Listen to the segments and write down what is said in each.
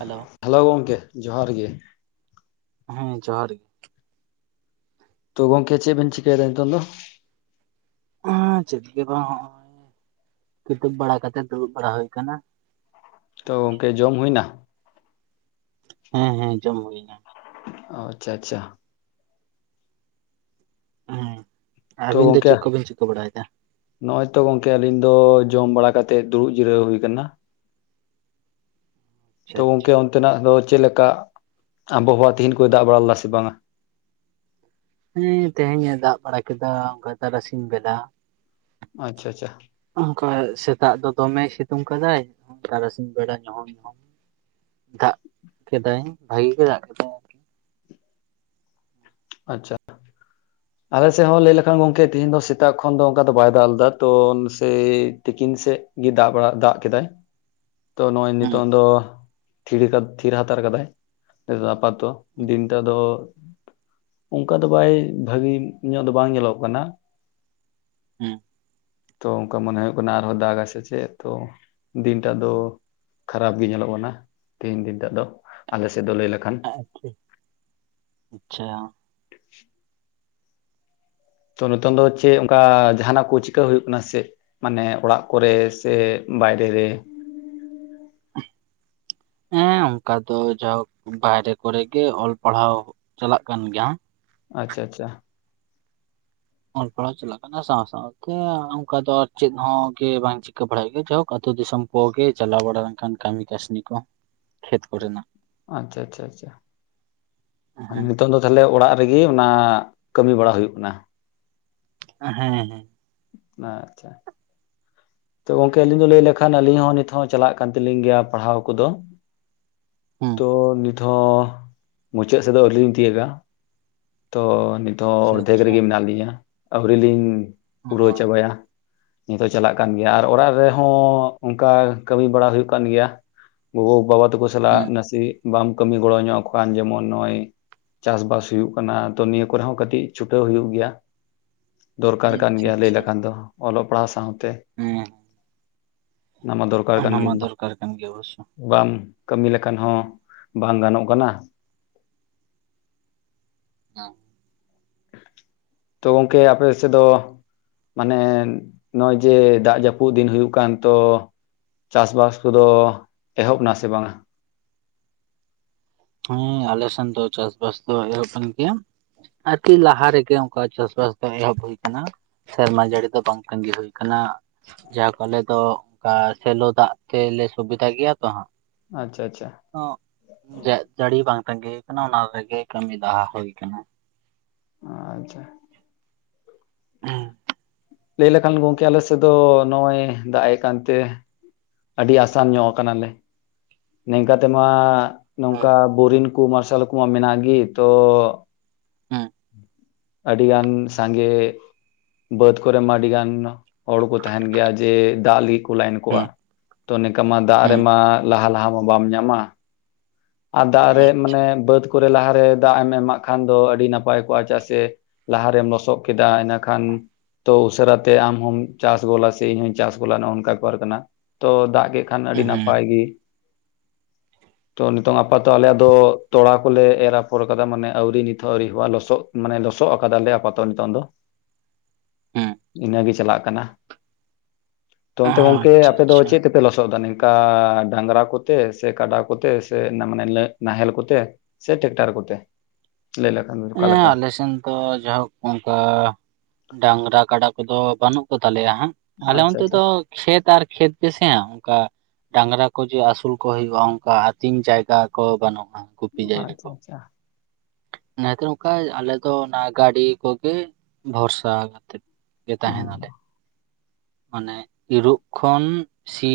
ᱦᱟᱹᱞᱳ ᱾ ᱦᱟᱹᱞᱳ ᱜᱚᱢᱠᱮ ᱡᱚᱦᱟᱨ ᱜᱮ ᱾ ᱦᱮᱸ ᱡᱚᱦᱟᱨ ᱜᱮ ᱾ ᱛᱚ ᱜᱚᱢᱠᱮ ᱪᱮᱫ ᱵᱮᱱ ᱪᱤᱠᱟᱹᱭᱫᱟ ᱱᱤᱛᱚᱝ ᱫᱚ? [unintelligible] ᱪᱮᱫ ᱜᱮ ᱵᱟᱝ ᱦᱚᱜᱼᱚᱭ [inaudible] ᱠᱤᱛᱟᱹᱵ ᱵᱟᱲᱟ ᱠᱟᱛᱮ ᱫᱩᱲᱩᱵ ᱵᱟᱲᱟ ᱦᱩᱭ ᱟᱠᱟᱱᱟ ᱾ ᱛᱚ ᱜᱚᱢᱠᱮ ᱡᱚᱢ ᱦᱩᱭᱮᱱᱟ? ᱦᱮᱸ ᱦᱮᱸ ᱡᱚᱢ ᱦᱩᱭᱱᱟ ᱾ [inaudible] ᱚ ᱟᱪᱪᱷᱟ ᱟᱪᱪᱷᱟ ᱾ ᱦᱮᱸ ᱛᱚ ᱟᱹᱵᱤᱱ ᱫᱚ ᱜᱚᱝᱠᱮ ᱪᱮᱫ ᱠᱚᱵᱤᱱ ᱪᱤᱠᱟᱹ ᱵᱟᱲᱟᱭᱮᱫᱟ? ᱱᱚᱜᱼᱚᱭ ᱛᱚ ᱜᱚᱢᱠᱮ ᱟᱹᱞᱤᱧ ᱫᱚ ᱡᱚᱢ ᱵᱟᱲᱟ ᱠᱟᱛᱮ ᱫᱩᱲᱩᱵ ᱡᱤᱨᱟᱹᱣ ᱦᱩᱭ ᱟᱠᱟᱱᱟ ᱛᱚ ᱜᱚᱢᱠᱮ ᱦᱮᱸ ᱚᱱᱛᱮᱱᱟᱜ ᱫᱚ ᱪᱮᱫ ᱞᱮᱠᱟ [inaudible] ᱟᱵᱚᱣᱟ ᱛᱮᱦᱤᱧ ᱠᱚ ᱫᱟ ᱵᱟᱲᱟ ᱞᱟᱜᱼᱟ ᱥᱮ ᱵᱟᱝᱟ? ᱦᱮᱸ ᱛᱮᱦᱮᱧ ᱮ ᱫᱟᱜ ᱵᱟᱲᱟ ᱠᱮᱫᱟ ᱚᱝᱠᱟ ᱛᱟᱨᱟᱥᱤᱧ ᱵᱮᱰᱟ ᱾ ᱟᱪᱪᱷᱟ ᱟᱪᱪᱷᱟ ᱾ ᱚᱝᱠᱟ ᱥᱮᱛᱟᱜ ᱫᱚ ᱫᱚᱢᱮᱭ ᱥᱤᱛᱩᱝ ᱠᱟᱫᱟᱭ ᱛᱟᱨᱟᱥᱤᱧ ᱵᱮᱲᱟ ᱧᱩᱦᱩᱢ ᱧᱩᱦᱩᱢ ᱫᱟᱜ ᱠᱮᱫᱟᱭ ᱵᱷᱟᱜᱤ ᱜᱮ ᱫᱟᱜ ᱠᱮᱫᱟᱭ ᱾ ᱟᱪᱪᱷᱟ ᱾ ᱟᱞᱮ ᱥᱮᱫ ᱦᱚᱸ ᱞᱟᱹᱭ ᱞᱮᱠᱷᱟᱱ ᱜᱚᱢᱠᱮ ᱛᱮᱦᱮᱧ ᱫᱚ ᱥᱮᱛᱟᱜ ᱠᱷᱚᱱ ᱫᱚ ᱚᱱᱠᱟ ᱫᱚ ᱵᱟᱭ ᱫᱟᱜ ᱞᱮᱫᱟ ᱛᱚ ᱥᱮᱭᱭ ᱛᱤᱠᱤᱱ ᱥᱮᱫ ᱜᱮ ᱫᱟᱜ ᱵᱟᱲᱟ ᱫᱟᱜ ᱠᱮᱫᱟᱭ [inaudible] ᱛᱚ ᱱᱚᱜᱼᱚᱭ ᱦᱮᱸ ᱱᱤᱛᱚᱝ ᱫᱚ [inaudible] ᱛᱷᱤᱨ [unintelligible] ᱛᱷᱤᱨ ᱦᱟᱛᱟᱲ ᱠᱟᱫᱟᱭ [inaudible] ᱟᱯᱟᱛ ᱛᱚ ᱫᱤᱱᱴᱟ ᱫᱚ [inaudible] ᱚᱱᱠᱟ ᱫᱚ ᱵᱟᱭ ᱵᱷᱟᱜᱤ ᱧᱚᱜ ᱫᱚ ᱵᱟᱝ ᱧᱮᱞᱚᱜ ᱠᱟᱱᱟ ᱾ ᱦᱩᱸ ᱛᱚ ᱚᱝᱠᱟ ᱢᱚᱱᱮ ᱦᱩᱭᱩᱜ ᱠᱟᱱᱟ ᱟᱨᱦᱚᱸ ᱫᱟᱜᱟᱭ ᱥᱮ ᱪᱮᱫ ᱛᱚ ᱫᱤᱱᱴᱟ ᱫᱚ ᱠᱷᱟᱨᱟᱯ ᱜᱮ ᱧᱮᱞᱚᱜ ᱠᱟᱱᱟ ᱛᱮᱦᱮᱧ ᱫᱤᱱ ᱴᱟᱹᱜ ᱫᱚ ᱟᱞᱮ ᱥᱮᱫ ᱫᱚ ᱞᱟᱹᱭ ᱞᱮᱠᱷᱟᱱ ᱦᱮᱸ ᱴᱷᱤᱠ ᱟᱪᱪᱷᱟ ᱛᱚ ᱱᱤᱛᱚᱝ ᱫᱚ ᱪᱮᱫ ᱚᱝᱠᱟ ᱡᱟᱦᱟᱱᱟᱜ ᱠᱚ ᱪᱤᱠᱟᱹ ᱦᱩᱭᱩᱜ ᱠᱟᱱᱟ ᱥᱮ ᱪᱮᱫ ᱢᱟᱱᱮ ᱚᱲᱟᱜ ᱠᱚᱨᱮ ᱥᱮ ᱵᱟᱭᱨᱮ ᱨᱮ ᱦᱮᱸ ᱚᱝᱠᱟ ᱫᱚ ᱡᱟᱭᱦᱳᱠ ᱵᱟᱦᱨᱮ ᱠᱚᱨᱮᱜᱮ ᱚᱞ ᱯᱟᱲᱦᱟᱣ ᱪᱟᱞᱟᱜ ᱠᱟᱱ ᱜᱮᱭᱟ ᱟᱪᱪᱷᱟ ᱟᱪᱪᱷᱟ ᱚᱞ ᱯᱟᱲᱦᱟᱣ ᱪᱟᱞᱟᱜ ᱠᱟᱱᱟ ᱥᱟᱶ ᱥᱟᱶᱛᱮ ᱚᱱᱠᱟ ᱫᱚ ᱟᱨ ᱪᱮᱫ ᱦᱚᱸᱜᱮ ᱵᱟᱝ ᱪᱤᱠᱟᱹ ᱵᱟᱲᱟᱭ ᱜᱮᱭᱟ ᱡᱟᱭᱦᱳᱠ ᱟᱹᱛᱳ ᱫᱤᱥᱚᱢ ᱠᱚᱜᱮ ᱪᱟᱞᱟᱣ ᱵᱟᱲᱟ ᱞᱮᱱᱠᱷᱟᱱ ᱠᱟᱹᱢᱤ ᱠᱟᱹᱥᱱᱤ ᱠᱚ ᱠᱷᱮᱛ ᱠᱚᱨᱮᱱᱟᱜ ᱟᱪᱪᱷᱟ ᱟᱪᱪᱷᱟ ᱟᱪᱪᱷᱟ ᱢᱟᱱᱮ ᱦᱮᱸ ᱱᱤᱛᱚᱜ ᱫᱚ ᱛᱟᱦᱚᱞᱮ ᱚᱲᱟᱜ ᱨᱮᱜᱮ ᱚᱱᱟ ᱠᱟᱹᱢᱤ ᱵᱟᱲᱟ ᱦᱩᱭᱩᱜ ᱠᱟᱱᱟ ᱾ ᱦᱮᱸ ᱦᱮᱸ ᱦᱮᱸ ᱟᱪᱪᱷᱟ ᱛᱚ ᱜᱚᱝᱠᱮ ᱟᱹᱞᱤᱧ ᱫᱚ ᱞᱟᱹᱭ ᱞᱮᱠᱷᱟᱱ ᱟᱹᱞᱤᱧ ᱦᱚᱸ ᱱᱤᱛ ᱦᱚᱸ ᱪᱟᱞᱟᱜ ᱠᱟᱱ ᱛᱟᱹᱞᱤᱧ ᱜᱮᱭᱟ ᱯᱟᱲᱦᱟᱣ ᱠᱚᱫᱚ ᱦᱩᱸ ᱛᱚ ᱱᱤᱛ ᱦᱚᱸ ᱢᱩᱪᱟᱹᱫ ᱥᱮᱫ ᱫᱚ ᱟᱹᱣᱨᱤ ᱞᱤᱧ ᱛᱤᱭᱟᱜᱟ ᱛᱚ ᱱᱤᱛ ᱦᱚᱸ ᱟᱪᱪᱷᱟ ᱚᱨᱫᱷᱮᱠ ᱟᱪᱪᱷᱟ ᱨᱮᱜᱮ ᱢᱮᱱᱟᱜ ᱞᱤᱧᱟ ᱟᱹᱣᱨᱤ ᱞᱤᱧ ᱯᱩᱨᱟᱹᱣ ᱪᱟᱵᱟᱭᱟ ᱱᱤᱛᱚᱜ ᱪᱟᱞᱟᱜ ᱠᱟᱱ ᱜᱮᱭᱟ ᱟᱨ ᱚᱲᱟᱜ ᱨᱮᱦᱚᱸ ᱚᱝᱠᱟ ᱠᱟᱹᱢᱤ ᱵᱟᱲᱟ ᱦᱩᱭᱩᱜ ᱠᱟᱱ ᱜᱮᱭᱟ ᱜᱳᱜᱳ ᱵᱟᱵᱟᱼᱼ ᱛᱳ ᱠᱚ ᱥᱟᱞᱟᱜ ᱦᱩᱸ ᱱᱟᱥᱮ ᱵᱟᱢ ᱠᱟᱹᱢᱤ ᱜᱚᱲᱚ ᱧᱚᱜ ᱠᱷᱟᱱ ᱡᱮᱢᱚᱱ ᱱᱚᱜᱼᱚᱭ ᱪᱟᱥ ᱵᱟᱥ ᱦᱩᱭᱩᱜ ᱠᱟᱱᱟ ᱚᱱᱟ ᱛᱚ ᱱᱤᱭᱟᱹ ᱠᱚᱨᱮ ᱦᱚᱸ ᱠᱟᱹᱴᱤᱡ ᱪᱷᱩᱴᱟᱹᱣ ᱦᱩᱭᱩᱜ ᱜᱮᱭᱟ ᱫᱚᱨᱠᱟᱨ ᱦᱩᱸ ᱠᱟᱱ ᱟᱪᱪᱷᱟ ᱜᱮᱭᱟ ᱞᱟᱹᱭ ᱟᱪᱪᱷᱟ ᱞᱮᱠᱷᱟᱱ ᱫᱚ ᱚᱞᱚᱜ ᱯᱟᱲᱦᱟᱣ ᱥᱟᱶᱛᱮ ᱦᱮᱸ ᱚᱱᱟ ᱢᱟ ᱫᱚᱨᱠᱟᱨ ᱠᱟᱱ ᱚᱱᱟ ᱢᱟ ᱜᱮᱭᱟ ᱢᱟᱼᱼ ᱫᱚᱨᱠᱟᱨ ᱠᱟᱱ ᱜᱮᱭᱟ ᱚᱵᱚᱥᱥᱳ ᱵᱟᱢ ᱠᱟᱹᱢᱤ ᱞᱮᱠᱷᱟᱱ ᱦᱚᱸ ᱵᱟᱝ ᱜᱟᱱᱚᱜ ᱠᱟᱱᱟ [inaudible] ᱛᱚ ᱜᱚᱝᱠᱮ ᱟᱯᱮ ᱥᱮᱫ ᱫᱚ ᱢᱟᱱᱮ ᱱᱚᱜᱼᱚᱭ ᱡᱮ ᱫᱟᱜ ᱡᱟᱹᱯᱩᱫ ᱫᱤᱱ ᱦᱩᱭᱩᱜ ᱠᱟᱱ ᱛᱚ ᱪᱟᱥ ᱵᱟᱥ ᱠᱚᱫᱚ ᱮᱦᱚᱵ ᱮᱱᱟ ᱥᱮ ᱵᱟᱝᱟ ᱦᱮᱸ ᱟᱞᱮ ᱥᱮᱱ ᱫᱚ ᱪᱟᱥ ᱵᱟᱥ ᱫᱚ ᱮᱦᱚᱵ ᱟᱠᱟᱱ ᱜᱮᱭᱟ ᱟᱹᱰᱤ ᱞᱟᱦᱟ ᱨᱮᱜᱮ ᱚᱝᱠᱟ ᱪᱟᱥ ᱵᱟᱥ ᱫᱚ ᱮᱦᱚᱵ ᱦᱩᱭ ᱟᱠᱟᱱᱟ ᱥᱮᱨᱢᱟ ᱡᱟᱹᱲᱤ ᱫᱚ ᱵᱟᱝ ᱛᱟᱺᱜᱤ ᱦᱩᱭ ᱟᱠᱟᱱᱟ ᱡᱟᱭᱦᱳᱠ ᱟᱞᱮ ᱫᱚ ᱚᱝᱠᱟ ᱥᱮᱞᱚ ᱫᱟᱜ ᱛᱮᱞᱮ ᱥᱩᱵᱤᱫᱷᱟ ᱜᱮᱭᱟ ᱛᱚ ᱦᱟᱸᱜ ᱟᱪᱪᱷᱟ ᱟᱪᱪᱷᱟ ᱡᱟᱹᱲᱤ ᱵᱟᱝ ᱛᱟᱸᱜᱤ ᱦᱩᱭ ᱟᱠᱟᱱᱟ ᱚᱱᱟ ᱨᱮᱜᱮ ᱠᱟᱹᱢᱤ ᱫᱟᱦᱟ ᱦᱩᱭ ᱠᱟᱱᱟ ᱟᱪᱪᱷᱟ ᱦᱮᱸ ᱞᱟᱹᱭ ᱞᱮᱠᱷᱟᱱ ᱜᱚᱝᱠᱮ ᱟᱞᱮ ᱥᱮᱫ ᱫᱚ ᱱᱚᱜᱼᱚᱭ ᱫᱟᱜ ᱟᱠᱟᱱ ᱛᱮ ᱟᱹᱰᱤ ᱟᱥᱟᱱ ᱧᱚᱜ ᱟᱠᱟᱱᱟᱞᱮ ᱱᱤᱝᱠᱟ ᱛᱮᱢᱟ ᱱᱚᱝᱠᱟ ᱵᱳᱨᱤᱝ ᱠᱩ ᱢᱟᱨᱥᱟᱞ ᱠᱚᱢᱟ ᱢᱮᱱᱟᱜ ᱜᱮ ᱛᱚ ᱦᱮᱸ ᱟᱹᱰᱤ ᱜᱟᱱ ᱥᱟᱸᱜᱮ ᱵᱟᱹᱫᱽ ᱠᱚᱨᱮ ᱢᱟ ᱟᱹᱰᱤ ᱜᱟᱱ ᱦᱚᱲ ᱠᱚ ᱛᱟᱦᱮᱱ ᱜᱮᱭᱟ ᱡᱮ ᱫᱟᱜ ᱞᱟᱹᱜᱤᱫ ᱠᱩ ᱞᱟᱭᱤᱱ ᱠᱚᱜᱼᱟ ᱛᱚ ᱱᱤᱝᱠᱟ ᱢᱟ ᱫᱟᱜ ᱨᱮᱢᱟ ᱞᱟᱦᱟ ᱞᱟᱦᱟ ᱢᱟ ᱵᱟᱢ ᱧᱟᱢᱟ ᱟᱨ ᱫᱟᱜ ᱨᱮ ᱢᱟᱱᱮ ᱵᱟᱹᱫᱽ ᱠᱚᱨᱮ ᱞᱟᱦᱟ ᱨᱮ ᱫᱟᱜ ᱮᱢ ᱮᱢᱟᱜ ᱠᱷᱟᱱ ᱫᱚ ᱟᱹᱰᱤ ᱱᱟᱯᱟᱭ ᱠᱚᱜᱼᱟ ᱪᱮᱫᱟᱜ ᱥᱮ ᱞᱟᱦᱟ ᱨᱮᱢ ᱞᱚᱥᱚᱫ ᱠᱮᱫᱟ ᱤᱱᱟᱹ ᱠᱷᱟᱱ ᱛᱚ ᱩᱥᱟᱹᱨᱟ ᱛᱮ ᱟᱢ ᱦᱚᱢ ᱪᱟᱥ ᱜᱚᱞᱟ ᱥᱮ ᱤᱧ ᱦᱚᱧ ᱪᱟᱥ ᱜᱚᱞᱟ ᱱᱚᱜ ᱱᱚᱝᱠᱟ ᱠᱚᱨ ᱠᱟᱱᱟ ᱛᱚ ᱫᱟᱜ ᱜᱮ ᱠᱷᱟᱱ ᱟᱹᱰᱤ ᱱᱟᱯᱟᱭ ᱜᱮ ᱛᱚ ᱱᱤᱛᱚᱝ ᱟᱯᱟᱛᱚ ᱟᱞᱮᱭᱟᱜ ᱫᱚ ᱛᱚᱲᱟ ᱠᱚᱞᱮ ᱮᱨ ᱟᱯᱷᱚᱨ ᱟᱠᱟᱫᱟ ᱢᱟᱱᱮ ᱟᱹᱣᱨᱤ ᱱᱤᱛ ᱦᱚᱸ ᱟᱹᱣᱨᱤ ᱮᱦᱚᱵᱚᱜᱼᱟ ᱞᱚᱥᱚᱫ ᱢᱟᱱᱮ ᱞᱚᱥᱚᱫ ᱟᱠᱟᱫᱟᱞᱮ ᱟᱯᱟᱛᱚᱛ ᱱᱤᱛᱚᱝ ᱫᱚ ᱤᱱᱟᱹ ᱜᱮ ᱪᱟᱞᱟᱜ ᱠᱟᱱᱟ ᱛᱚ ᱚᱱᱛᱮ ᱜᱚᱝᱠᱮ ᱟᱪᱪᱷᱟ ᱟᱯᱮ ᱫᱚ ᱟᱪᱪᱷᱟ ᱪᱮᱫ ᱛᱮᱯᱮ ᱞᱚᱥᱚᱫ ᱮᱫᱟ ᱱᱚᱝᱠᱟ ᱰᱟᱝᱨᱟ ᱠᱚᱛᱮ ᱥᱮ ᱠᱟᱰᱟ ᱠᱚᱛᱮ ᱥᱮ [unintelligible] ᱢᱟᱱᱮ ᱱᱟᱦᱮᱞ ᱠᱚᱛᱮ ᱥᱮ ᱴᱮᱠᱴᱟᱨ ᱠᱚᱛᱮ ᱞᱟᱹᱭ ᱞᱮᱢ ᱦᱮᱸ ᱟᱞᱮ ᱥᱮᱱ ᱫᱚ ᱡᱟᱭᱦᱳᱠ ᱚᱱᱠᱟ ᱰᱟᱝᱨᱟ ᱠᱟᱰᱟ ᱠᱚᱫᱚ ᱵᱟᱹᱱᱩᱜ ᱠᱚ ᱛᱟᱞᱮᱭᱟ ᱦᱟᱸᱜ ᱟᱞᱮ ᱟᱪᱪᱷᱟ ᱚᱱᱛᱮ ᱟᱪᱪᱷᱟ ᱫᱚ ᱠᱷᱮᱛ ᱟᱨ ᱠᱷᱮᱛ ᱜᱮᱥᱮ ᱚᱱᱠᱟ ᱰᱟᱝᱨᱟ ᱠᱚ ᱡᱮ ᱟᱹᱥᱩᱞ ᱠᱚ ᱦᱩᱭᱩᱜᱼᱟ ᱚᱱᱠᱟ ᱟᱹᱛᱤᱧ ᱡᱟᱭᱜᱟ ᱠᱚ ᱵᱟᱹᱱᱩᱜᱼᱟ ᱜᱩᱯᱤ ᱡᱟᱭᱜᱟ ᱟᱪᱪᱷᱟ ᱠᱚ ᱟᱪᱪᱷᱟ ᱚᱱᱟᱛᱮ ᱱᱚᱝᱠᱟ ᱟᱞᱮ ᱫᱚ ᱚᱱᱟ ᱜᱟᱹᱰᱤ ᱠᱚᱜᱮ ᱵᱷᱚᱨᱥᱟ ᱠᱟᱛᱮᱜ ᱜᱮ ᱦᱩᱸ ᱛᱟᱦᱮᱱᱟᱞᱮ ᱢᱟᱱᱮ ᱤᱨᱚᱜ ᱠᱷᱚᱱ ᱥᱤ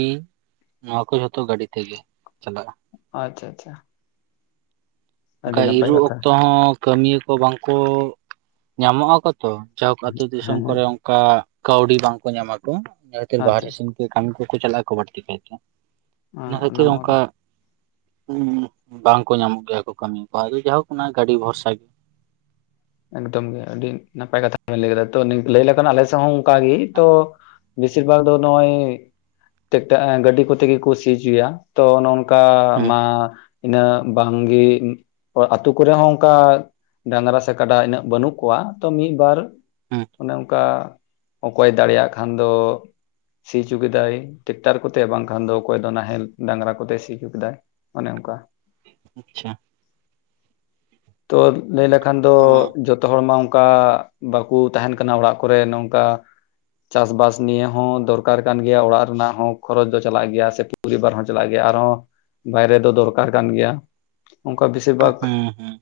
ᱱᱚᱶᱟ ᱠᱚ ᱡᱷᱚᱛᱚ ᱜᱟᱹᱰᱤ ᱛᱮᱜᱮ ᱪᱟᱞᱟᱜᱼᱟ ᱟᱪᱪᱷᱟ ᱟᱪᱪᱷᱟ ᱟᱹᱰᱤ ᱚᱱᱠᱟ ᱱᱟᱯᱟᱭ ᱤᱨᱚᱜ ᱠᱟᱛᱷᱟ ᱚᱠᱛᱚ ᱦᱚᱸ ᱠᱟᱹᱢᱤᱭᱟᱹ ᱠᱚ ᱵᱟᱝᱠᱚ ᱧᱟᱢᱚᱜ ᱟᱠᱚ ᱛᱚ ᱡᱟᱭᱦᱳᱠ ᱦᱮᱸ ᱟᱛᱳ ᱫᱤᱥᱚᱢ ᱦᱮᱸ ᱠᱚᱨᱮ ᱚᱝᱠᱟ ᱠᱟᱹᱣᱰᱤ ᱵᱟᱝᱠᱚ ᱧᱟᱢᱟᱠᱚ ᱚᱱᱟ ᱠᱷᱟᱹᱛᱤᱨ ᱵᱟᱦᱨᱮ ᱟᱪᱪᱷᱟ ᱫᱤᱥᱚᱢ ᱠᱟᱹᱢᱤ ᱠᱚᱠᱚ ᱪᱟᱞᱟᱜ ᱟᱠᱚ ᱵᱟᱹᱲᱛᱤ ᱠᱟᱭᱛᱮ ᱤᱱᱟᱹ ᱚᱱᱟ ᱠᱷᱟᱹᱛᱤᱨ ᱢᱟ ᱚᱝᱠᱟ ᱠᱟᱛᱷᱟ ᱦᱩᱸ ᱵᱟᱝᱠᱚ ᱧᱟᱢᱚᱜ ᱜᱮᱭᱟ ᱠᱚ ᱠᱟᱹᱢᱤᱭᱟ ᱠᱚᱣᱟ ᱟᱫᱚ ᱡᱟᱭᱦᱳᱠ ᱠᱟᱱᱟ ᱜᱟᱹᱰᱤ ᱵᱷᱚᱨᱥᱟ ᱜᱮ ᱮᱠᱫᱚᱢ ᱜᱮ ᱟᱹᱰᱤ ᱱᱟᱯᱟᱭ ᱠᱟᱛᱷᱟ ᱞᱟᱹᱭ ᱠᱮᱫᱟ ᱛᱚ ᱞᱟᱹᱭᱞᱮᱠᱷᱟᱱ ᱟᱞᱮ ᱥᱮᱸ ᱦᱚᱸ ᱚᱱᱠᱟᱜᱮ ᱛᱚ ᱵᱮᱥᱤᱨ ᱵᱷᱟᱜ ᱫᱚ ᱱᱚᱜᱚᱭ ᱜᱟᱹᱰᱤ ᱠᱚᱛᱮ ᱜᱮᱠᱚ ᱥᱤᱪᱩᱭᱟ ᱛᱚ ᱚᱱᱠᱟ ᱦᱮᱸ ᱢᱟ ᱤᱱᱟᱹ ᱵᱟᱝᱜᱤ ᱟᱛᱳ ᱠᱚᱨᱮ ᱦᱚᱸ ᱚᱱᱠᱟ ᱰᱟᱝᱨᱟ ᱥᱮ ᱠᱟᱰᱟ ᱤᱱᱟᱹᱜ ᱵᱟᱹᱱᱩᱜ ᱠᱚᱣᱟ ᱛᱚ ᱢᱤᱫᱵᱟᱨ ᱦᱮᱸ ᱚᱱᱮ ᱚᱱᱠᱟ ᱚᱠᱚᱭ ᱫᱟᱲᱮᱭᱟᱜ ᱠᱷᱟᱱ ᱫᱚ ᱥᱤ ᱚᱪᱚ ᱠᱮᱫᱟᱭ ᱴᱮᱠᱴᱟᱨ ᱠᱚᱛᱮ ᱵᱟᱝᱠᱷᱟᱱ ᱫᱚ ᱚᱠᱚᱭ ᱫᱚ ᱱᱟᱦᱮᱞ ᱰᱟᱝᱨᱟ ᱠᱚᱛᱮ ᱥᱤ ᱚᱪᱩ ᱠᱮᱫᱟᱭ ᱚᱱᱮ ᱚᱱᱠᱟ ᱟᱪᱪᱷᱟ ᱛᱚ ᱞᱟᱹᱭ ᱞᱮᱠᱷᱟᱱ ᱫᱚ ᱡᱚᱛᱚ ᱡᱚᱛᱚ ᱦᱚᱲ ᱢᱟ ᱚᱱᱠᱟ ᱵᱟᱠᱚ ᱛᱟᱦᱮᱱ ᱠᱟᱱᱟ ᱚᱲᱟᱜ ᱠᱚᱨᱮ ᱱᱚᱝᱠᱟ ᱪᱟᱥ ᱵᱟᱥ ᱱᱤᱭᱮ ᱦᱚᱸ ᱫᱚᱨᱠᱟᱨ ᱠᱟᱱ ᱜᱮᱭᱟ ᱚᱲᱟᱜ ᱨᱮᱱᱟᱜ ᱦᱚᱸ ᱠᱷᱚᱨᱚᱪ ᱫᱚ ᱪᱟᱞᱟᱜ ᱜᱮᱭᱟ ᱥᱮ ᱯᱚᱨᱤᱵᱟᱨ ᱦᱚᱸ ᱪᱟᱞᱟᱜ ᱜᱮᱭᱟ ᱟᱨᱦᱚᱸ ᱵᱟᱭᱨᱮ ᱫᱚ ᱫᱚᱨᱠᱟᱨ ᱠᱟᱱ ᱜᱮᱭᱟ ᱚᱱᱠᱟ ᱵᱮᱥᱤᱨ ᱵᱷᱟᱜᱽ ᱦᱮᱸ ᱦᱮᱸ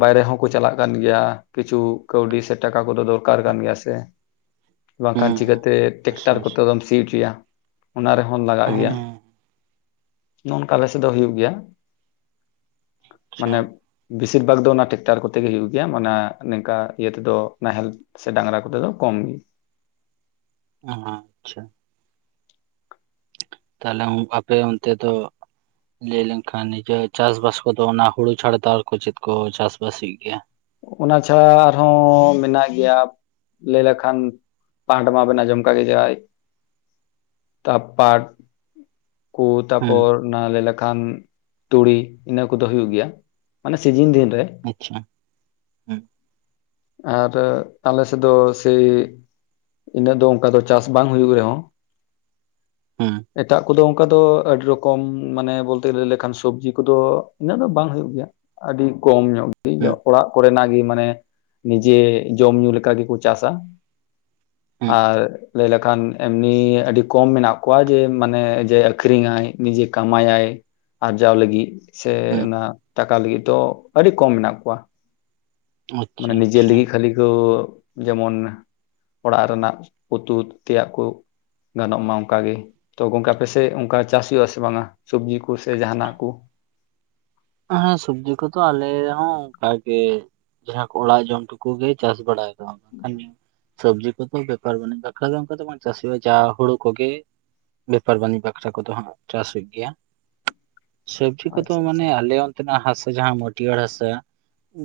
ᱵᱟᱭᱨᱮ ᱦᱚᱸ ᱠᱚ ᱪᱟᱞᱟᱜ ᱠᱟᱱ ᱜᱮᱭᱟ ᱠᱤᱪᱷᱩ ᱠᱟᱹᱣᱰᱤ ᱥᱮ ᱴᱟᱠᱟ ᱠᱚᱫᱚ ᱫᱚᱨᱠᱟᱨ ᱠᱟᱱ ᱜᱮᱭᱟ ᱥᱮ ᱵᱟᱝᱠᱷᱟᱱ ᱦᱮᱸ ᱪᱤᱠᱟᱹᱛᱮ ᱵᱮᱥ ᱴᱮᱠᱴᱟᱨ ᱵᱮᱥ ᱠᱚᱛᱮ ᱫᱚᱢ ᱥᱤ ᱦᱚᱪᱚᱭᱟ ᱚᱱᱟ ᱨᱮᱦᱚᱸ ᱞᱟᱜᱟᱜ ᱦᱮᱸ ᱜᱮᱭᱟ ᱟᱪᱪᱷᱟ ᱱᱚᱼᱝᱠᱟ ᱟᱞᱮᱥᱮ ᱫᱚ ᱦᱩᱭᱩᱜ ᱜᱮᱭᱟ ᱢᱟᱱᱮ ᱵᱮᱥᱤᱨ ᱵᱷᱟᱜᱽ ᱫᱚ ᱚᱱᱟ ᱴᱮᱠᱴᱟᱨ ᱠᱚ ᱛᱮᱜᱮ ᱦᱳᱭᱳᱜ ᱜᱮᱭᱟ ᱢᱟᱱᱮ ᱱᱤᱝᱠᱟ ᱤᱭᱟᱹ ᱛᱮᱫᱚ ᱱᱟᱦᱮᱞ ᱥᱮ ᱰᱟᱝᱨᱟ ᱠᱚᱛᱮ ᱫᱚ ᱠᱚᱢ ᱜᱮ ᱚ ᱟᱪᱪᱷᱟ ᱛᱟᱦᱚᱞᱮ ᱟᱯᱮ ᱚᱱᱛᱮ ᱫᱚ ᱞᱟᱹᱭ ᱞᱮᱱᱠᱷᱟᱱ ᱱᱤᱡᱮ ᱪᱟᱥ ᱵᱟᱥ ᱠᱚᱫᱚ ᱚᱱᱟ ᱦᱩᱲᱩ ᱪᱷᱟᱲᱟ ᱫᱚ ᱟᱨᱠᱚ ᱪᱮᱫ ᱠᱚ ᱪᱟᱥ ᱵᱟᱥᱤᱜ ᱜᱮᱭᱟ ᱚᱱᱟ ᱪᱷᱟᱲᱟ ᱟᱨᱦᱚᱸ ᱢᱮᱱᱟᱜ ᱜᱮᱭᱟ ᱞᱟᱹᱭ ᱞᱮᱠᱷᱟᱱ ᱯᱟᱴ ᱢᱟᱵᱮᱱ ᱟᱸᱡᱚᱢ ᱠᱟᱜᱮᱭᱟ ᱯᱟᱴ ᱠᱩ ᱦᱮᱸ ᱛᱟᱯᱚᱨ ᱚᱱᱟ ᱞᱟᱹᱭ ᱞᱮᱠᱷᱟᱱ ᱛᱩᱲᱤ ᱤᱱᱟᱹ ᱠᱚᱫᱚ ᱦᱩᱭᱩᱜ ᱜᱮᱭᱟ ᱢᱟᱱᱮ ᱥᱤᱡᱤᱱ ᱫᱤᱱ ᱨᱮ ᱟᱪᱪᱷᱟ ᱦᱮᱸ ᱟᱨ ᱟᱞᱮ ᱥᱮᱫ ᱫᱚ ᱥᱮᱭ ᱤᱱᱟᱹᱜ ᱫᱚ ᱚᱱᱠᱟ ᱫᱚ ᱪᱟᱥ ᱵᱟᱝ ᱦᱩᱭᱩᱜ ᱨᱮᱦᱚᱸ ᱦᱮᱸ ᱮᱴᱟᱜ ᱠᱩᱫᱚ ᱚᱱᱠᱟ ᱫᱚ ᱟᱹᱰᱤ ᱨᱚᱠᱚᱢ ᱢᱟᱱᱮ ᱵᱚᱞᱛᱮ ᱞᱟᱹᱭ ᱞᱮᱠᱷᱟᱱ ᱥᱚᱵᱽᱡᱤ ᱠᱚᱫᱚ ᱤᱱᱟᱹᱜ ᱫᱚ ᱵᱟᱝ ᱦᱩᱭᱩᱜ ᱜᱮᱭᱟ ᱟᱹᱰᱤ ᱠᱚᱢ ᱧᱚᱜ ᱜᱮ ᱦᱩᱸ ᱚᱲᱟᱜ ᱠᱚᱨᱮᱱᱟᱜ ᱜᱮ ᱢᱟᱱᱮ ᱱᱤᱡᱮ ᱡᱚᱢ ᱧᱩ ᱞᱮᱠᱟ ᱜᱮᱠᱚ ᱪᱟᱥᱥᱟᱹ ᱦᱩᱸ ᱟᱨ ᱞᱟᱹᱭ ᱞᱮᱠᱷᱟᱱ ᱮᱢᱱᱤ ᱟᱹᱰᱤ ᱠᱚᱢ ᱢᱮᱱᱟᱜ ᱠᱚᱣᱟ ᱡᱮ ᱢᱟᱱᱮ ᱡᱮ ᱟᱹᱷᱨᱤᱧᱟᱭ ᱱᱤᱡᱮ ᱠᱟᱢᱟᱭᱟᱭ ᱟᱨᱡᱟᱣ ᱞᱟᱹᱜᱤᱫ ᱥᱮ ᱦᱩᱸ ᱚᱱᱟ ᱴᱟᱠᱟ ᱞᱟᱹᱜᱤᱫ ᱫᱚ ᱟᱹᱰᱤ ᱠᱚᱢ ᱢᱮᱱᱟᱜ ᱠᱚᱣᱟ ᱟᱪᱪᱷᱟ ᱢᱟᱱᱮ ᱱᱤᱡᱮ ᱟᱪᱪᱷᱟ ᱞᱤᱭᱮ ᱠᱷᱟᱹᱞᱤ ᱠᱚ ᱡᱮᱢᱚᱱ ᱚᱲᱟᱜ ᱨᱮᱱᱟᱜ ᱩᱛᱩ ᱛᱮᱭᱟᱜ ᱠᱚ ᱜᱟᱱᱚᱜ ᱢᱟ ᱚᱱᱠᱟᱟᱜ ᱜᱮ, ᱛᱚ ᱜᱚᱢᱠᱮ ᱟᱯᱮᱥᱮᱫ ᱚᱱᱠᱟ ᱪᱟᱥ ᱦᱩᱭᱩᱜᱼᱟ ᱥᱮ ᱵᱟᱝᱟ ᱥᱚᱵᱽᱡᱤ ᱠᱩ ᱥᱮ ᱡᱟᱦᱟᱱᱟᱜ ᱠᱩ? ᱦᱮᱸ ᱥᱚᱵᱽᱡᱤ ᱠᱚᱫᱚ ᱟᱞᱮᱦᱚᱸ ᱚᱱᱠᱟᱜᱮ ᱡᱟᱦᱟᱸ ᱠᱚ ᱚᱲᱟᱜ ᱡᱚᱢ ᱴᱩᱠᱩ ᱜᱮ ᱪᱟᱥ ᱵᱟᱲᱟᱭ᱾ ᱵᱟᱝᱠᱷᱟᱱ ᱥᱚᱵᱽᱡᱤ ᱠᱚᱫᱚ ᱵᱮᱯᱟᱨ ᱵᱟ. ᱱᱤᱡ ᱵᱟᱠᱷᱨᱟ ᱫᱚ ᱚᱱᱠᱟ ᱫᱚ ᱵᱟᱝ ᱪᱟᱥ ᱦᱩᱭᱩᱜ‌ ᱜᱮᱭᱟ ᱡᱟ ᱦᱩᱲᱩ ᱠᱚ ᱜᱮ᱾ ᱵᱮᱯᱟᱨ ᱵᱟᱹᱱᱤᱡᱽ ᱵᱟᱠᱷᱨᱟ ᱠᱚᱫᱚ ᱦᱟᱸᱜ ᱪᱟᱥ ᱦᱩᱭᱩᱜ ᱜᱮᱭᱟ, ᱥᱚᱵᱽᱡᱤ ᱠᱚᱫᱚ ᱟᱪᱪᱷᱟ ᱟᱪᱪᱷᱟ ᱢᱟᱱᱮ ᱟᱞᱮ ᱚᱱᱛᱮᱱᱟᱜ ᱦᱟᱥᱟ ᱡᱟᱦᱟᱸ ᱢᱟᱹᱴᱤᱭᱟᱹᱲ ᱦᱟᱥᱟ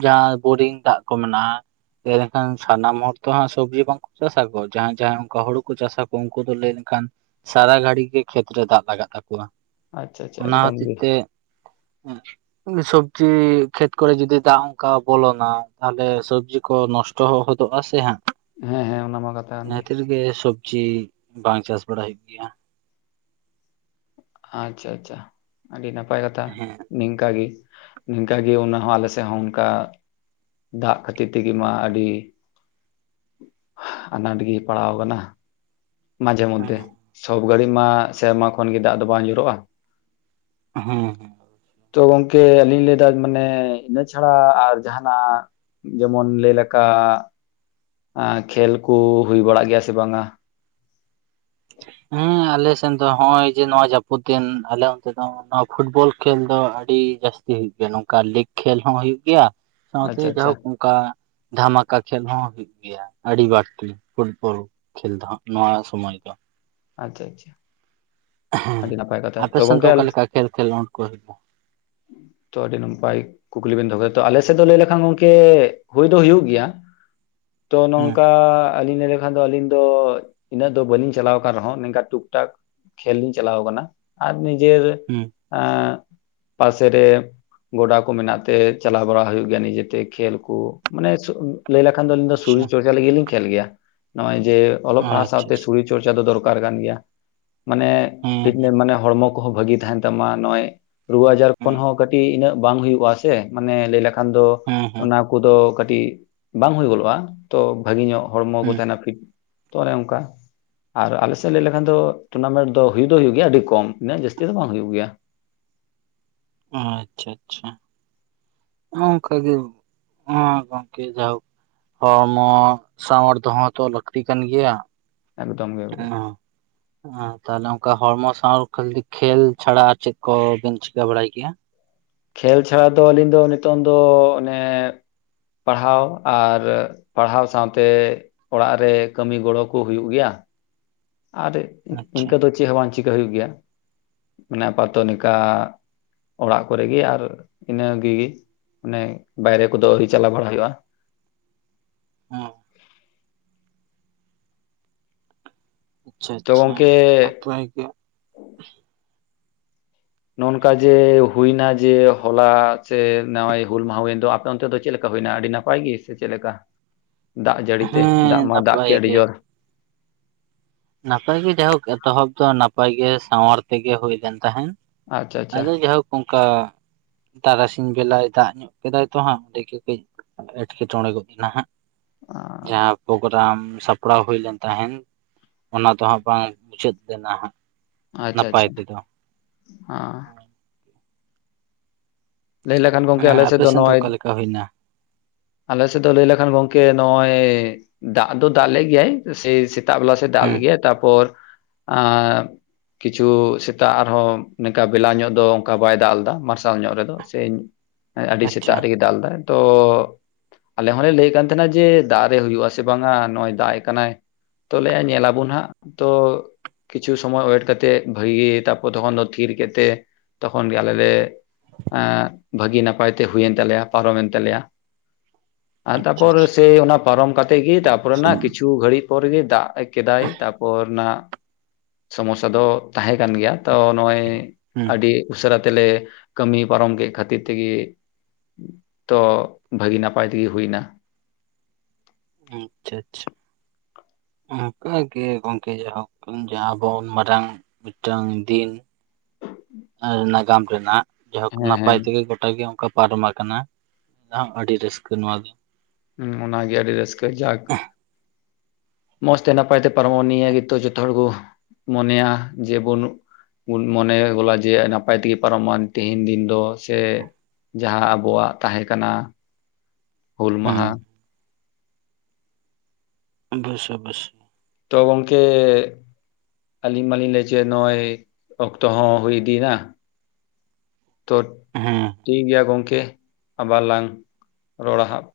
ᱡᱟᱦᱟᱸ ᱵᱳᱨᱤᱝ ᱫᱟᱜ ᱠᱚ ᱢᱮᱱᱟᱜᱼᱟ ᱞᱟᱹᱭ ᱞᱮᱠᱷᱟᱱ ᱥᱟᱱᱟᱢ ᱦᱚᱲ ᱛᱚ ᱦᱟᱸᱜ ᱥᱚᱵᱽᱡᱤ ᱵᱟᱝ ᱠᱚ ᱪᱟᱥᱟᱠᱚ ᱡᱟᱦᱟᱸᱭ ᱡᱟᱦᱟᱸᱭ ᱚᱱᱠᱟ ᱦᱩᱲᱩ ᱠᱚ ᱪᱟᱥᱟᱠᱚ ᱩᱱᱠᱩ ᱫᱚ ᱞᱟᱹᱭ ᱞᱮᱱᱠᱷᱟᱱ ᱥᱟᱨᱟ ᱜᱷᱟᱲᱤ ᱜᱮ ᱠᱷᱮᱛ ᱨᱮ ᱫᱟᱜ ᱞᱟᱜᱟᱜ ᱛᱟᱠᱚᱣᱟ᱾ ᱟᱪᱪᱷᱟ ᱟᱪᱪᱷᱟ ᱮᱠᱫᱚᱢ ᱜᱮ᱾ ᱦᱮᱸ ᱥᱚᱵᱽᱡᱤ ᱠᱷᱮᱛ ᱠᱚᱨᱮ ᱡᱚᱫᱤ ᱫᱟᱜ ᱚᱱᱠᱟ ᱵᱚᱞᱚᱱᱟ ᱛᱟᱦᱚᱞᱮ ᱥᱚᱵᱽᱡᱤ ᱠᱚ ᱱᱚᱥ ᱴᱚ ᱦᱚᱫᱚᱜᱼᱟ ᱥᱮ ᱦᱟᱸᱜ ᱦᱮᱸ ᱦᱮᱸ ᱚᱱᱟ ᱢᱟ ᱠᱟᱛᱷᱟ ᱠᱟᱱ ᱚᱱᱟ ᱠᱷᱟᱹᱛᱤᱨ ᱜᱮ ᱥᱚᱵᱽᱡᱤ ᱵᱟᱝ ᱪᱟᱥ ᱵᱟᱲᱟᱭ ᱦᱩᱭᱩᱜ ᱜᱮᱭᱟ᱾ ᱟᱪᱪᱷᱟ ᱟᱪᱪᱷᱟ ᱟᱹᱰᱤ ᱱᱟᱯᱟᱭ ᱠᱟᱛᱷᱟ᱾ ᱦᱮᱸ ᱱᱤᱝᱠᱟ ᱜᱮ, ᱱᱤᱝᱠᱟ ᱜᱮ ᱚᱱᱟ ᱟᱞᱮᱥᱮᱫ ᱦᱚᱸ ᱚᱱᱠᱟ ᱫᱟᱜ ᱠᱷᱟᱹᱛᱤᱨ ᱛᱮᱜᱮ ᱢᱟ ᱟᱹᱰᱤ ᱟᱱᱟᱴ ᱜᱮ ᱯᱟᱲᱟᱣ ᱠᱟᱱᱟ ᱢᱟᱡᱷᱮ ᱢᱚᱫᱽᱫᱷᱮ ᱦᱮᱸ ᱥᱚᱵ ᱜᱷᱟᱹᱲᱤᱡ ᱢᱟ ᱥᱮᱨᱢᱟ ᱠᱷᱚᱱ ᱜᱮ ᱫᱟᱜ ᱫᱚ ᱵᱟᱝ ᱧᱳᱨᱳᱜᱼᱟ᱾ ᱦᱩᱸ ᱦᱩᱸ ᱛᱚ ᱜᱚᱝᱠᱮ ᱟᱹᱞᱤᱧ ᱞᱟᱹᱭ ᱮᱫᱟ ᱢᱟᱱᱮ ᱤᱱᱟᱹ ᱪᱷᱟᱲᱟ ᱟᱨ ᱡᱟᱦᱟᱸᱱᱟᱜ ᱡᱮᱢᱚᱱ ᱞᱟᱹᱭ ᱞᱮᱠᱟ ᱠᱷᱮᱞ ᱠᱚ ᱦᱩᱭ ᱵᱟᱲᱟᱜ ᱜᱮᱭᱟ ᱥᱮ ᱵᱟᱝᱟ᱾ ᱦᱮᱸ ᱟᱞᱮᱥᱮᱱ ᱫᱚ ᱦᱚᱸᱜ-ᱚᱭ ᱡᱮ ᱱᱚᱣᱟ ᱡᱟᱹᱯᱩᱫ ᱫᱤᱱ ᱟᱞᱮ ᱚᱱᱛᱮ ᱫᱚ ᱱᱚᱣᱟ ᱯᱷᱩᱴᱵᱚᱞ ᱠᱷᱮᱞ ᱫᱚ ᱟᱹᱰᱤ ᱡᱟᱹᱥᱛᱤ ᱦᱩᱭᱩᱜ ᱜᱮᱭᱟ ᱱᱚᱝᱠᱟ ᱞᱤᱠᱽ ᱠᱷᱮᱞ ᱦᱚᱸ ᱦᱩᱭᱩᱜ ᱜᱮᱭᱟ ᱥᱟᱶᱛᱮ ᱟᱪᱪᱷᱟ ᱟᱪᱪᱷᱟ ᱡᱟᱭᱦᱚᱠ ᱚᱱᱠᱟ ᱫᱷᱟᱢᱟᱠᱟ ᱠᱷᱮᱞ ᱦᱚᱸ ᱦᱩᱭᱩᱜ ᱜᱮᱭᱟ᱾ ᱜᱮᱭᱟ ᱟᱹᱰᱤ ᱵᱟᱹᱲᱛᱤ ᱯᱷᱩᱴᱵᱚᱞ ᱠᱷᱮᱞ ᱫᱚ ᱦᱟᱸᱜ ᱱᱚᱣᱟ ᱥᱚᱢᱚᱭ ᱫᱚ᱾ ᱟᱪᱪᱷᱟ ᱟᱪᱪᱷᱟ ᱦᱮᱸ ᱟᱹᱰᱤ ᱱᱟᱯᱟᱭ ᱠᱟᱛᱷᱟ ᱛᱚ ᱟᱯᱮᱥᱮᱱ ᱜᱚᱝᱠᱮ ᱫᱚ ᱚᱠᱟᱞ ᱟᱞᱮ ᱞᱮᱠᱟ ᱠᱷᱮᱞ ᱠᱷᱮᱞᱚᱰ ᱠᱚ ᱦᱩᱭᱩᱜᱼᱟ? [inaudible] ᱛᱚ ᱟᱹᱰᱤ ᱱᱟᱯᱟᱭ ᱠᱩᱠᱞᱤ ᱵᱮᱱ ᱫᱚᱦᱚ ᱠᱮᱫᱟ, ᱟᱞᱮ ᱥᱮᱫ ᱫᱚ ᱞᱟᱹᱭ ᱞᱮᱠᱷᱟᱱ ᱜᱚᱝᱠᱮ ᱦᱩᱭ ᱫᱚ ᱦᱩᱭᱩᱜ ᱜᱮᱭᱟ [inaudible] ᱛᱚ ᱦᱮᱸ ᱱᱚᱝᱠᱟ ᱟᱹᱞᱤᱧ ᱞᱟᱹᱭ ᱞᱮᱠᱷᱟᱱ ᱫᱚ ᱟᱹᱞᱤᱧ ᱫᱚ ᱤᱱᱟᱹᱜ ᱫᱚ ᱵᱟᱹᱞᱤᱧ ᱪᱟᱞᱟᱣ ᱟᱠᱟᱱ ᱨᱮᱦᱚᱸ ᱱᱚᱝᱠᱟ ᱴᱩᱠ ᱴᱟᱠ ᱠᱷᱮᱞ ᱞᱤᱧ ᱠᱷᱮᱞ ᱪᱟᱞᱟᱣ ᱠᱟᱱᱟ ᱟᱨ ᱱᱤᱡᱮᱨ ᱦᱮᱸ ᱟᱸ ᱯᱟᱥᱮᱨᱮ ᱜᱚᱰᱟ ᱠᱚ ᱢᱮᱱᱟᱜ ᱛᱮ ᱪᱟᱞᱟᱣ ᱵᱟᱲᱟ ᱦᱩᱭᱩᱜ ᱜᱮᱭᱟ ᱱᱤᱡᱮᱛᱮ ᱠᱷᱮᱞ ᱠᱩ ᱢᱟᱱᱮ [unintelligible] ᱞᱟᱹᱭ ᱞᱮᱠᱷᱟᱱ ᱫᱚ ᱟᱞᱤᱧ ᱫᱚ ᱟᱪᱪᱷᱟ ᱥᱚᱨᱤᱨ ᱪᱚᱨᱪᱟ ᱞᱟᱹᱜᱤᱫ ᱞᱤᱧ ᱠᱷᱮᱞ ᱜᱮᱭᱟ ᱱᱚᱜ-ᱚᱭ ᱡᱮ ᱚᱞᱚᱜ ᱯᱟᱲᱦᱟᱣ ᱥᱟᱶᱛᱮ ᱟᱪᱪᱷᱟ ᱟᱪᱪᱷᱟ ᱥᱤᱨᱤᱨ ᱪᱚᱨᱪᱟ ᱫᱚ ᱫᱚᱨᱠᱟᱨ ᱠᱟᱱ ᱜᱮᱭᱟ ᱢᱟᱱᱮ ᱦᱮᱸ ᱯᱷᱤᱴ ᱦᱮᱸ ᱢᱟᱱᱮ ᱦᱚᱲᱢᱚ ᱠᱚ ᱦᱚᱸ ᱵᱷᱟᱹᱜᱤ ᱛᱟᱦᱮᱱ ᱛᱟᱢ ᱢᱟ ᱱᱚᱜ-ᱚᱭ ᱨᱩᱣᱟᱹ ᱟᱡᱟᱨ ᱠᱷᱚᱱ ᱦᱮᱸ ᱦᱚᱸ ᱠᱟᱹᱴᱤᱡ ᱤᱱᱟᱹᱜ ᱵᱟᱝ ᱦᱩᱭᱩᱜᱼᱟ᱾ ᱥᱮ ᱢᱟᱱᱮ ᱞᱟᱹᱭ ᱞᱮᱠᱷᱟᱱ ᱫᱚ ᱦᱮᱸ ᱦᱮᱸ ᱚᱱᱟ ᱠᱚᱫᱚ ᱠᱟᱹᱴᱤᱡ ᱵᱟᱝ ᱦᱩᱭ ᱜᱚᱫᱚᱜᱼᱟ᱾ ᱛᱚ ᱵᱷᱟᱹᱜᱤ ᱧᱚᱜ ᱦᱚᱲᱢᱚ ᱠᱚ ᱦᱮᱸ ᱛᱟᱦᱮᱱᱟ ᱯᱷᱤᱴ ᱛᱚ ᱚᱱᱮ ᱚᱱᱠᱟ ᱟᱨ ᱟᱞᱮ ᱥᱮᱫ ᱞᱟᱹᱭ ᱞᱮᱠᱷᱟᱱ ᱫᱚ ᱴᱩᱨᱱᱟᱢᱮᱱᱴ ᱫᱚ ᱦᱩᱭ ᱫᱚ ᱦᱩᱭᱩᱜ ᱜᱮᱭᱟ ᱟᱰᱤ ᱠᱚᱢ ᱩᱱᱟᱹᱜ ᱡᱟᱹᱥᱛᱤ ᱫᱚ ᱵᱟᱝ ᱦᱩᱭᱩᱜ ᱜᱮᱭᱟ᱾ ᱚ ᱟᱪᱪᱷᱟ ᱟᱪᱪᱷᱟ᱾ ᱦᱚᱸ ᱚᱱᱠᱟᱜᱮ ᱦᱮᱸ ᱜᱚᱝᱠᱮ ᱡᱟᱭᱦᱳᱠ ᱦᱚᱲᱢᱚ ᱥᱟᱶᱟᱨ ᱫᱚᱦᱚ ᱦᱚᱸᱛᱚ ᱞᱟᱹᱠᱛᱤ ᱠᱟᱱ ᱜᱮᱭᱟ᱾ ᱮᱠᱫᱚᱢ ᱜᱮ ᱮᱠᱫᱚᱢ ᱦᱚᱸ ᱦᱚᱸ ᱛᱟᱦᱚᱞᱮ ᱚᱱᱠᱟ ᱦᱚᱲᱢᱚ [unintelligible] ᱠᱷᱮᱞ ᱪᱷᱟᱲᱟ ᱟᱨ ᱪᱮᱫ ᱠᱚᱵᱤᱱ ᱪᱤᱠᱟᱹ ᱵᱟᱲᱟᱭ ᱜᱮᱭᱟ? ᱠᱷᱮᱞ ᱪᱷᱟᱲᱟ ᱫᱚ ᱟᱹᱞᱤᱧ ᱫᱚ ᱱᱤᱛᱚᱝ ᱫᱚ ᱚᱱᱮ ᱯᱟᱲᱦᱟᱣ ᱟᱨ ᱯᱟᱲᱦᱟᱣ ᱥᱟᱶᱛᱮ ᱚᱲᱟᱜ ᱨᱮ ᱠᱟᱹᱢᱤ ᱜᱚᱲᱚᱠᱩ ᱦᱩᱭᱩᱜ ᱜᱮᱭᱟ ᱟᱨ ᱟᱪᱪᱷᱟ ᱤᱱᱠᱟᱹ ᱫᱚ ᱪᱮᱫ ᱦᱚᱸ ᱵᱟᱝ ᱪᱤᱠᱟᱹ ᱦᱩᱭᱩᱜ ᱜᱮᱭᱟ ᱢᱟᱱᱮ ᱟᱯᱟᱛᱚᱱᱤᱠᱟ ᱚᱲᱟᱜ ᱠᱚᱨᱮᱜᱤ ᱟᱨ ᱤᱱᱟᱹᱜᱤ ᱚᱱᱮ ᱵᱟᱭᱨᱮ ᱠᱚᱫᱚ ᱟᱹᱣᱨᱤ ᱪᱟᱞᱟᱣ ᱵᱟᱲᱟ ᱦᱩᱭᱩᱜᱼᱟ ᱦᱚᱸ ᱟᱪᱪᱷᱟ ᱛᱚ ᱟᱪᱪᱷᱟ ᱜᱚᱝᱠᱮ ᱱᱟᱯᱟᱭ ᱜᱮ ᱱᱚ ᱱᱚᱠᱟ ᱡᱮ ᱦᱩᱭᱱᱟ ᱡᱮ ᱦᱚᱞᱟ ᱡᱮ ᱱᱟᱶᱟᱭ ᱦᱩᱞ ᱢᱟᱦᱟ ᱦᱩᱭᱮᱱ ᱫᱚ ᱚᱱᱛᱮ ᱫᱚ ᱪᱮᱫ ᱞᱮᱠᱟ ᱦᱩᱭᱱᱟ ᱟᱹᱰᱤ ᱱᱟᱯᱟᱭ ᱜᱮ ᱥᱮ ᱪᱮᱫ ᱞᱮᱠᱟ ᱫᱟᱜ ᱡᱟᱹᱲᱤ ᱛᱮ ᱦᱮᱸ ᱫᱟᱜ ᱢᱟ ᱫᱟᱜ ᱱᱟᱯᱟᱭ ᱠᱮᱫ ᱟᱹᱰᱤ ᱜᱮ ᱡᱳᱨ ᱱᱟᱯᱟᱭ ᱜᱮ ᱡᱟᱭᱦᱳᱠ ᱮᱛᱚᱦᱚᱵ ᱫᱚ ᱱᱟᱯᱟᱭ ᱜᱮ ᱥᱟᱶᱟᱨ ᱛᱮᱜᱮ ᱦᱩᱭ ᱞᱮᱱ ᱛᱟᱦᱮᱸᱱ ᱟᱪᱪᱷᱟ ᱟᱪᱪᱷᱟ ᱟᱫᱚ ᱡᱟᱭᱦᱳᱠ ᱚᱱᱠᱟ ᱛᱟᱨᱟᱥᱤᱧ ᱵᱮᱞᱟᱭ ᱫᱟᱜ ᱧᱚᱜ ᱠᱮᱫᱟᱭ ᱛᱚ ᱦᱟᱸᱜ ᱚᱸᱰᱮ ᱜᱮ ᱠᱟᱹᱡ ᱮᱸᱴᱠᱮᱴᱚᱬᱮ ᱜᱚᱫ ᱮᱱᱟ ᱦᱟᱸᱜ ᱡᱟᱦᱟᱸ ᱯᱨᱳᱜᱨᱟᱢ ᱥᱟᱯᱲᱟᱣ ᱦᱩᱭ ᱞᱮᱱ ᱛᱟᱦᱮᱱ ᱚᱱᱟ ᱫᱚᱦᱚᱸ ᱵᱟᱝ ᱢᱩᱪᱟᱹᱫ ᱞᱮᱱᱟ ᱦᱟᱸᱜ ᱟᱪᱪᱷᱟ ᱱᱟᱯᱟᱭ ᱟᱪᱪᱷᱟ ᱛᱮᱫᱚ [inaudible] ᱦᱚᱸ ᱦᱮᱸ ᱞᱟᱹᱭ ᱞᱮᱠᱷᱟᱱ ᱜᱚᱢᱠᱮ ᱟᱞᱮ ᱥᱮᱫ ᱟᱯᱮ ᱫᱚ ᱥᱮᱱ ᱱᱚᱜᱼᱚᱭ ᱚᱠᱟ [inaudible] ᱞᱮᱠᱟ ᱦᱩᱭᱱᱟ ᱟᱞᱮ ᱥᱮᱫ ᱫᱚ ᱞᱟᱹᱭ ᱞᱮᱠᱷᱟᱱ ᱜᱚᱝᱠᱮ ᱱᱚᱜᱼᱚᱭ ᱫᱟᱜ ᱫᱚ ᱫᱟᱜ ᱞᱮ ᱜᱮᱭᱟᱭ ᱥᱮ ᱥᱮᱛᱟᱜ ᱵᱮᱞᱟ ᱫᱟᱜ ᱦᱮᱸ ᱞᱮᱜ ᱜᱮᱭᱟᱭ ᱛᱚᱯᱚᱨ ᱟ ᱠᱤᱪᱷᱩ ᱥᱮᱛᱟᱜ ᱟᱨᱦᱚᱸ ᱱᱚᱝᱠᱟ ᱵᱮᱞᱟ ᱧᱚᱜ ᱫᱚ ᱚᱱᱠᱟ ᱵᱟᱭ ᱫᱟᱜ ᱞᱮᱫᱟ ᱢᱟᱨᱥᱟᱞ ᱧᱚᱜ ᱨᱮᱫᱚ ᱥᱤᱸᱧ ᱟᱹᱰᱤ ᱟᱪᱪᱷᱟ ᱥᱮᱛᱟᱜ ᱨᱮᱜᱮ ᱫᱟᱜ ᱞᱮᱫᱟ ᱛᱚ ᱟᱞᱮ ᱦᱚᱸᱞᱮ ᱞᱟᱹᱭᱮᱫ ᱠᱟᱱ ᱛᱟᱦᱮᱱᱟ ᱡᱮ ᱫᱟᱜ ᱨᱮ ᱦᱩᱭᱩᱜ-ᱟ ᱥᱮ ᱵᱟᱝ-ᱟ ᱱᱚᱜᱼᱚᱭ ᱫᱟᱜ ᱮ ᱠᱟᱱᱟᱭ ᱛᱚ ᱞᱟᱹᱭᱟ ᱧᱮᱞ ᱟᱵᱚᱱ ᱦᱟᱸᱜ ᱛᱚ ᱠᱤᱪᱷᱩ ᱥᱚᱢᱚᱭ ᱣᱮᱴ ᱠᱟᱛᱮᱫ ᱵᱷᱟᱹᱜᱤ ᱜᱤ ᱛᱟᱯᱚᱨ ᱛᱚᱠᱷᱚᱱ ᱫᱚ ᱛᱷᱤᱨ ᱠᱮᱫ ᱠᱟᱛᱮ ᱛᱚᱠᱷᱚᱱ ᱜᱮ ᱟᱞᱮ ᱞᱮ ᱵᱷᱟᱹᱜᱤ ᱱᱟᱯᱟᱭ ᱛᱮ ᱦᱩᱭᱮᱱ ᱛᱟᱞᱮᱭᱟ ᱯᱟᱨᱚᱢᱮᱱ ᱛᱟᱞᱮᱭᱟ ᱟᱨ ᱟᱪᱪᱷᱟ ᱛᱟᱯᱚᱨ ᱟᱪᱪᱷᱟ ᱥᱮ ᱚᱱᱟ ᱯᱟᱨᱚᱢ ᱠᱟᱛᱮ ᱜᱮ ᱛᱟᱯᱚᱨᱮ ᱚᱱᱟ ᱦᱩᱸ ᱠᱤᱪᱷᱩ ᱜᱷᱟᱹᱲᱤᱡ ᱯᱚᱨ ᱜᱮ ᱫᱟᱜ ᱠᱮᱫᱟᱭ ᱛᱟᱯᱚᱨ ᱱᱟ ᱥᱚᱢᱚᱥᱥᱟ ᱫᱚ ᱛᱟᱦᱮᱸ ᱠᱟᱱ ᱜᱮᱭᱟ ᱛᱚ ᱱᱚᱜᱼᱚᱭ ᱟᱹᱰᱤ ᱩᱥᱟᱹᱨᱟ ᱛᱮᱞᱮ ᱠᱟᱹᱢᱤ ᱯᱟᱨᱚᱢ ᱠᱮᱫ ᱠᱷᱟᱹᱛᱤᱨ ᱛᱮᱜᱮ ᱛᱚ ᱵᱷᱟᱹᱜᱤ ᱱᱟᱯᱟᱭ ᱛᱮᱜᱮ ᱦᱩᱭᱱᱟ ᱟᱪᱷᱟ ᱟᱪᱷᱟ ᱚᱱᱠᱟᱜᱮ ᱜᱚᱝᱠᱮ ᱡᱟᱭᱦᱳᱠ ᱡᱟᱦᱟᱸ ᱟᱵᱚ ᱢᱟᱨᱟᱝ ᱢᱤᱫᱴᱟᱝ ᱫᱤᱱ ᱱᱟᱜᱟᱢ ᱨᱮᱱᱟᱜ ᱡᱟᱭᱦᱳᱠ ᱦᱮᱸ ᱱᱟᱯᱟᱭ ᱦᱮᱸ ᱛᱮᱜᱮ ᱜᱚᱴᱟᱜ ᱜᱮ ᱚᱱᱠᱟ ᱯᱟᱨᱚᱢ ᱟᱠᱟᱱᱟ ᱦᱚᱸ ᱟᱹᱰᱤ ᱨᱟᱹᱥᱠᱟᱹ ᱱᱚᱣᱟ ᱫᱚ ᱦᱚᱸ ᱚᱱᱟᱜᱮ ᱟᱹᱰᱤ ᱨᱟᱹᱥᱠᱟᱹ ᱡᱟᱠ ᱢᱚᱸᱡᱽ ᱛᱮ ᱱᱟᱯᱟᱭ ᱛᱮ ᱯᱟᱨᱚᱢᱚᱜ ᱱᱤᱭᱟᱹ ᱜᱮᱛᱚ ᱡᱚᱛᱚ ᱦᱚᱲ ᱠᱚ ᱢᱚᱱᱮᱭᱟ ᱡᱮ ᱵᱚᱱ ᱢᱚᱱᱮ ᱜᱚᱞᱟ ᱡᱮ ᱱᱟᱯᱟᱭ ᱛᱮᱜᱮ ᱯᱟᱨᱚᱢ ᱢᱟ ᱛᱮᱦᱮᱧ ᱫᱤᱱ ᱫᱚ ᱥᱮ ᱡᱟᱦᱟᱸ ᱟᱵᱚᱣᱟᱜ ᱛᱟᱦᱮᱸ ᱠᱟᱱᱟ ᱦᱩᱞ ᱦᱮᱸ ᱢᱟᱦᱟ ᱵᱚᱥᱟ ᱵᱚᱥ ᱛᱚ ᱜᱚᱝᱠᱮ ᱟᱹᱞᱤᱧ ᱢᱟᱞᱤᱧ ᱞᱟᱹᱭ ᱦᱚᱪᱚᱭᱮᱫ ᱱᱚᱜ-ᱚᱭ ᱚᱠᱛᱚ ᱦᱚᱸ ᱦᱩᱭ ᱤᱫᱤᱭᱮᱱᱟ ᱛᱚ ᱦᱮᱸ ᱴᱷᱤᱠ ᱜᱮᱭᱟ ᱜᱚᱝᱠᱮ ᱟᱵᱟᱨ ᱞᱟᱝ ᱨᱚᱲᱟ ᱦᱟᱸᱜ